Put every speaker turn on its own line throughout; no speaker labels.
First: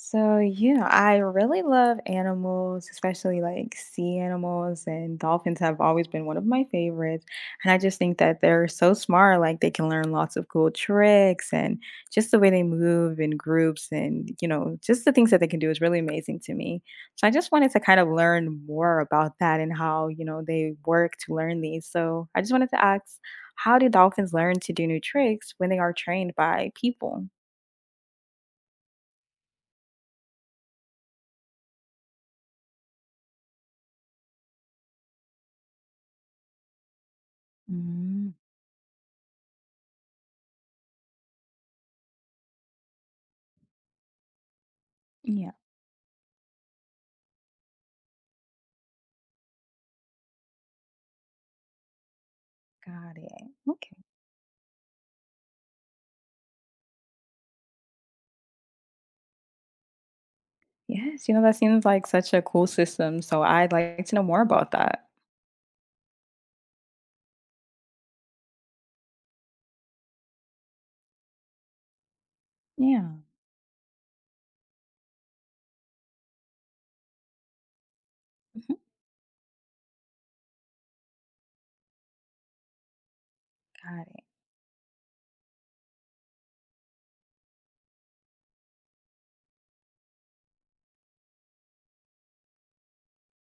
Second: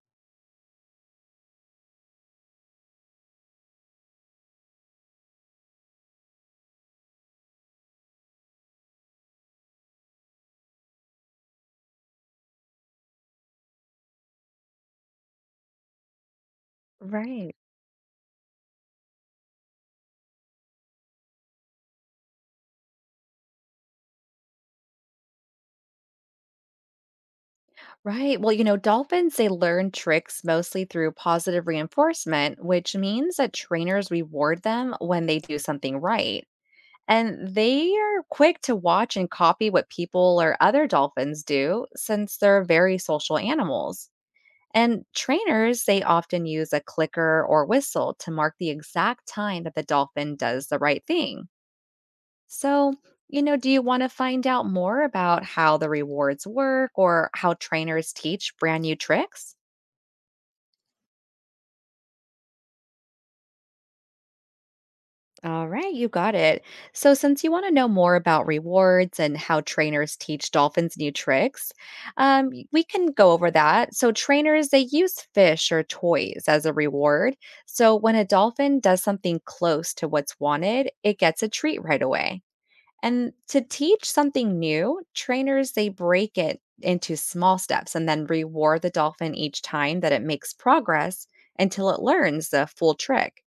So, yeah, I really love animals, especially like sea animals, and dolphins have always been one of my favorites. And I just think that they're so smart, like they can learn lots of cool tricks and just the way they move in groups and, you know, just the things that they can do is really amazing to me. So, I just
Right.
wanted to kind of learn more about that and how, you know, they work to learn these. So, I just wanted to ask, how do dolphins learn to do new tricks when they are trained by people?
Right. Well, you know, dolphins, they learn tricks mostly through positive reinforcement, which means that trainers reward them when they do something right. And they are
Mm,
quick to watch and copy what people or other dolphins do since they're very social animals. And
yeah.
trainers, they often use a clicker or whistle to mark the exact time that the dolphin does the right thing. So,
Got
you
it.
know, do you
Okay.
want to find out more about how the rewards work or how trainers teach brand new tricks?
Yes, you know, that seems like such a cool system. So I'd like to know more about that.
All right, you got it. So, since you want to know more about rewards and how trainers teach dolphins new tricks, we can
Yeah.
go over that. So, trainers, they use fish or toys as a reward. So, when a
Mhm.
dolphin does something close to what's wanted, it gets a treat right away. And to
Got
teach
it.
something new, trainers they break it into small steps and then reward the dolphin each time that it makes progress until it learns the full trick.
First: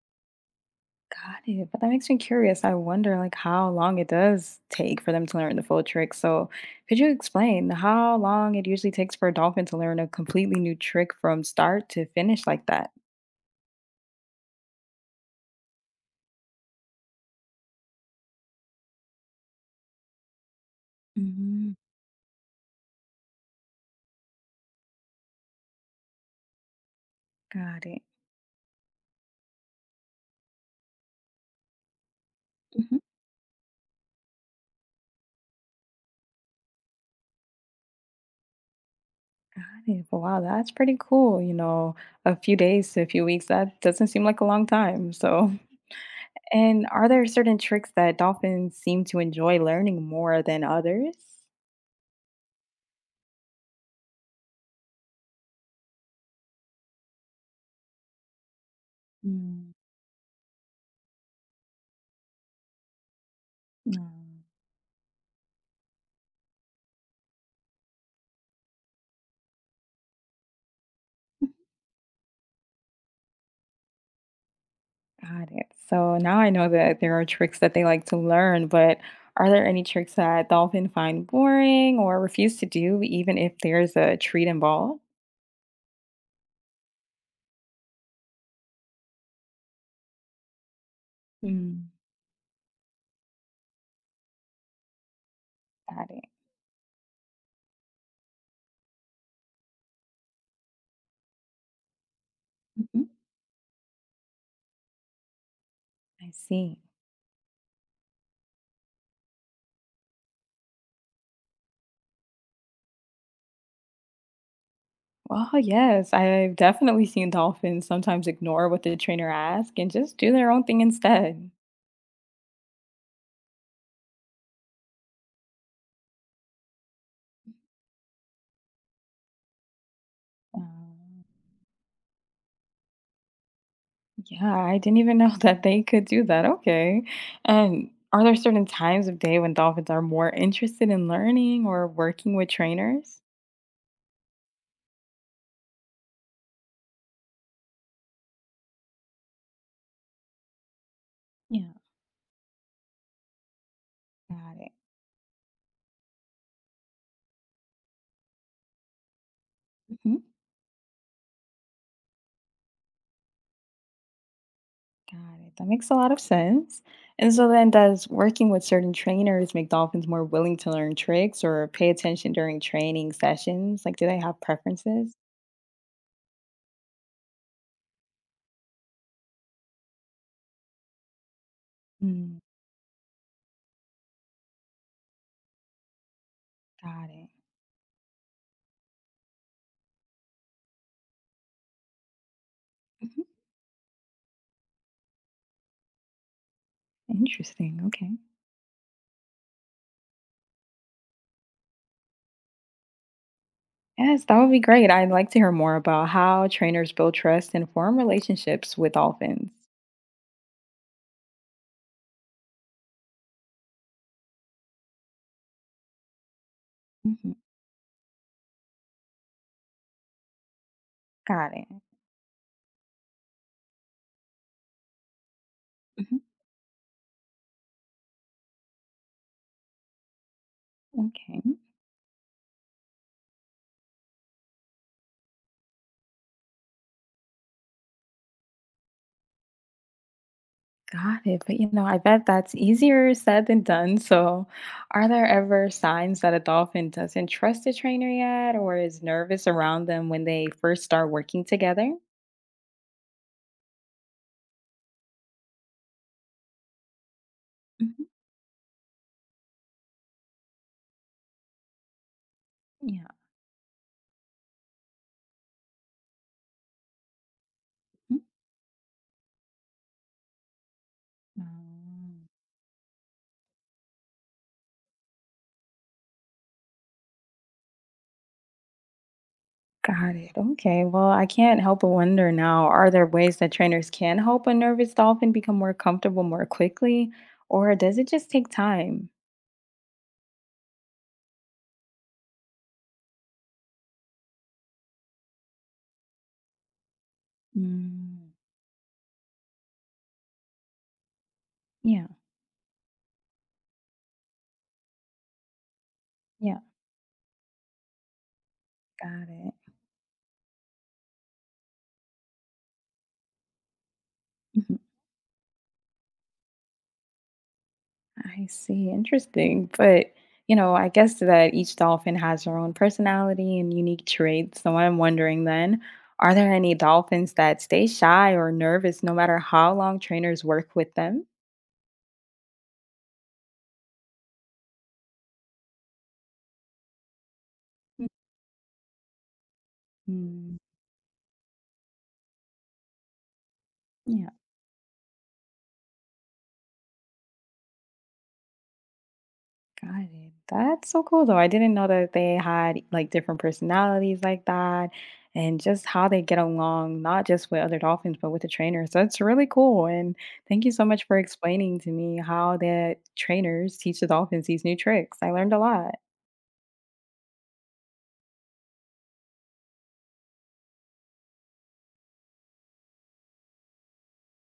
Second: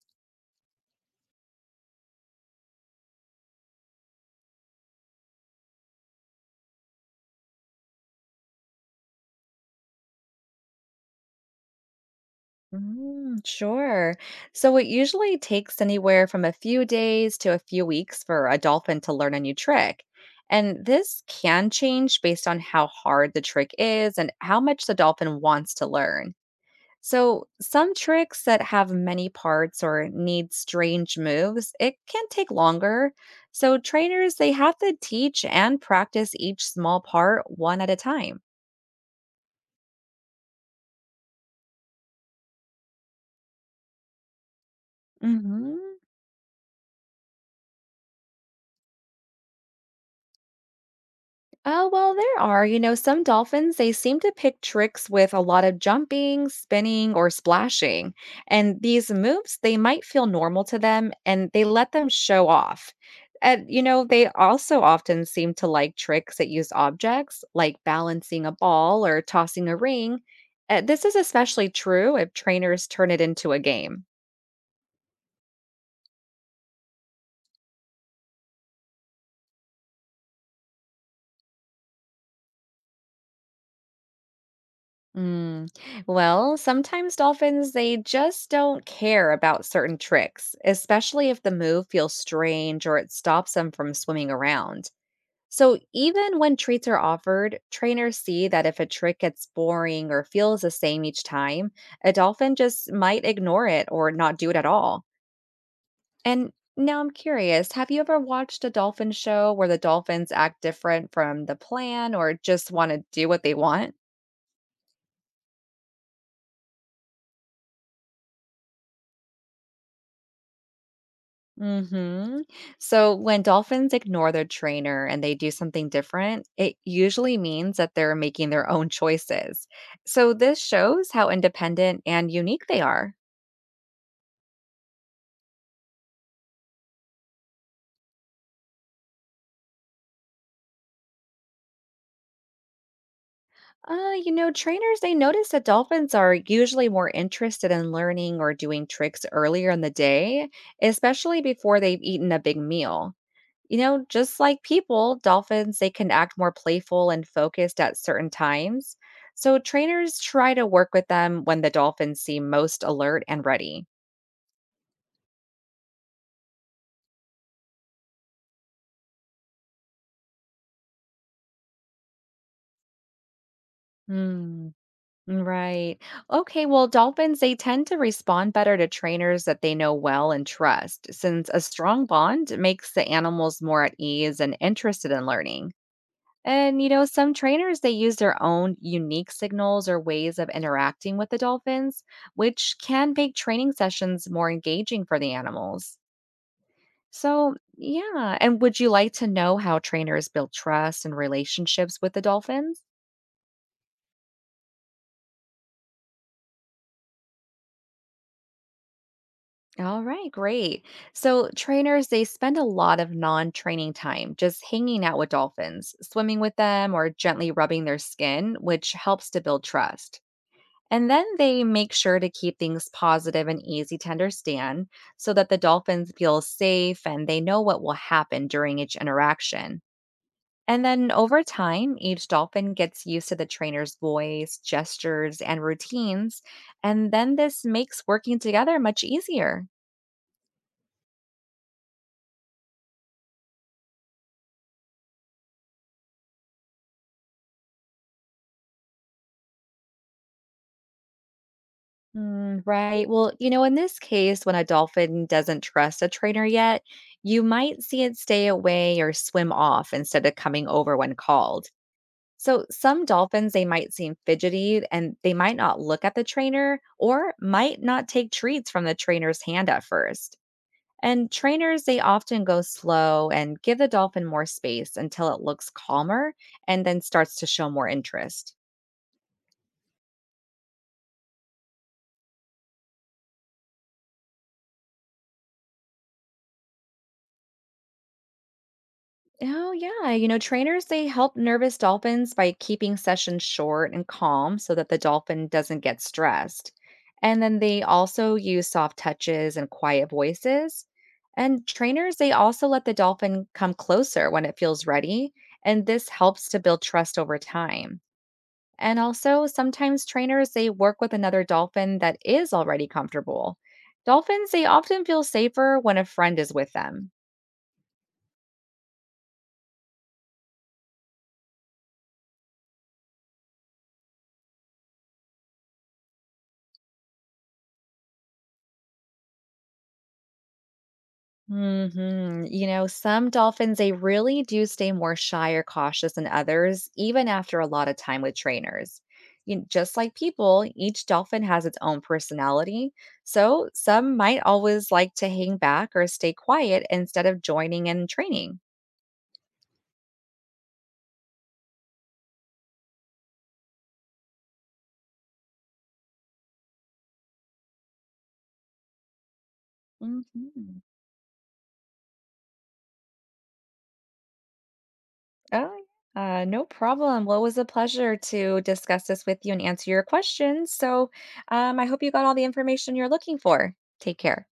Got it. But that makes me curious. I wonder like how long it does take for them to learn the full trick. So could you explain how long it usually takes for a dolphin to learn a completely new trick from start to finish like that?
Sure. So it usually takes anywhere from a few days to a few weeks for a dolphin to learn a new trick. And this can
Mhm.
change based on how hard the trick is and how much the dolphin wants to learn. So,
Got
some
it.
tricks that have many parts or need strange moves, it can take
Mhm.
longer. So, trainers, they have to teach and practice each small part one at a time.
Got it. But wow, that's pretty cool. You know, a few days to a few weeks, that doesn't seem like a long time. So
Mhm.
And are there certain tricks that dolphins seem to enjoy learning more than others?
Oh, well, there are. You know, some dolphins, they seem to pick tricks with a lot of jumping, spinning, or splashing. And these moves,
Mm,
they might feel normal to them and they let them show off. And, you know,
no.
they also often seem to like tricks that use objects, like balancing a ball or tossing a ring. This is especially true if trainers turn it into a game.
Got it. So now I know that there are tricks that they like to learn, but are there any tricks that dolphins find boring or refuse to do, even if there's a treat involved?
Mm. Well, sometimes dolphins, they just don't care about certain tricks, especially if the move
Mm.
feels strange or it stops them from swimming around. So,
Got it.
even when treats are offered, trainers see that if a trick gets boring or feels the same each time, a dolphin just
Mhm.
might ignore it or not do it at all.
I
And
see.
now I'm curious, have you ever watched a dolphin show where the dolphins act different from the plan or just want to do what they want?
Well, yes, I've definitely seen dolphins sometimes ignore what the trainer asks and just do their own thing instead.
Hmm. So when dolphins ignore their trainer and they do something different, it usually means that they're making their own choices. So this
No.
shows how independent and unique they are.
Yeah, I didn't even know that they could do that. Okay. And are there certain times of day when dolphins are more interested in learning or working with trainers?
Uh, you know, trainers, they notice that dolphins are usually more interested in learning or doing tricks earlier in the day, especially
Yeah,
before they've eaten a big meal. You know, just
got
like
it.
people, dolphins, they can act more playful and focused at certain times. So
Hmm.
trainers try to work with them when the dolphins seem most alert and ready.
Got it. That makes a lot of sense. And so then, does working with certain trainers make dolphins more willing to learn tricks or pay attention during training sessions? Like, do they have
Mm,
preferences?
Right. Okay, well, dolphins, they tend to respond better to trainers that they know well and trust, since a strong
Mm,
bond makes the animals more at ease and interested in learning. And, you know,
got it.
some trainers, they use their own unique signals or ways of interacting with the dolphins, which can
Hmm.
make training sessions more engaging for the animals. So,
Interesting. Okay.
yeah. And would you like to know how trainers build trust and relationships with the dolphins?
Yes, that would be great. I'd like to hear more about how trainers build trust and form relationships with dolphins.
All right, great. So, trainers, they spend a lot of non training time just hanging out with dolphins, swimming with them, or
Hmm.
gently rubbing their skin, which helps to build trust. And then
Got
they
it.
make sure to keep things positive and easy to understand so that the dolphins
Mhm.
feel safe and they know what will happen during each interaction. And then
Okay,
over time, each dolphin gets used to the trainer's voice, gestures, and routines. And then this makes working together much easier.
got it. But you know, I bet that's easier said than done. So, are there ever signs that a dolphin doesn't trust a trainer yet or is nervous around them when they first start working together?
Mm, right. Well, you know, in this case, when a dolphin doesn't trust a trainer yet, you might see
Hmm.
it stay away or swim off instead of coming over when called. So some
Yeah.
dolphins they might seem fidgety and they might not look at the trainer or might not
Mm.
take treats from the trainer's hand at first. And trainers they
Mm.
often go slow and give the dolphin more space until it looks calmer and then starts to show more interest.
Got it. Okay. Well, I can't help but wonder now, are there ways that trainers can help a nervous dolphin become more comfortable more quickly, or does it just take time?
Oh, yeah. You know, trainers, they help nervous dolphins by keeping sessions short and calm so that the dolphin doesn't get stressed. And then they
Mm,
also use soft touches and quiet voices. And
yeah.
trainers, they also let the dolphin come closer when it feels ready. And this helps
Yeah.
to build trust over time. And
Got
also,
it.
sometimes trainers, they work with another dolphin that is already comfortable. Dolphins, they
Mhm.
often feel safer when a friend is with them.
I see. Interesting. But, you know, I guess that each dolphin has their own personality and unique traits. So I'm wondering then, are there any dolphins that stay shy or nervous no matter how long trainers work with them?
Hmm. You know, some dolphins, they really do stay more shy or cautious than others, even after a lot of time with trainers. You, know, just like
Mhm.
people, each dolphin has its own personality. So some
Yeah.
might always like to hang back or stay quiet instead of joining in training.
Got it. That's so cool though. I didn't know that they had like different personalities like that and just how they get along, not just with other dolphins, but with the trainers. That's really cool. And thank you
Hmm.
so much for explaining to me how the trainers teach the dolphins these new tricks. I learned a
Oh,
lot.
yeah, no problem. Well, it was a pleasure to discuss this with you and answer your questions. So I hope you got all the information you're looking for. Take care.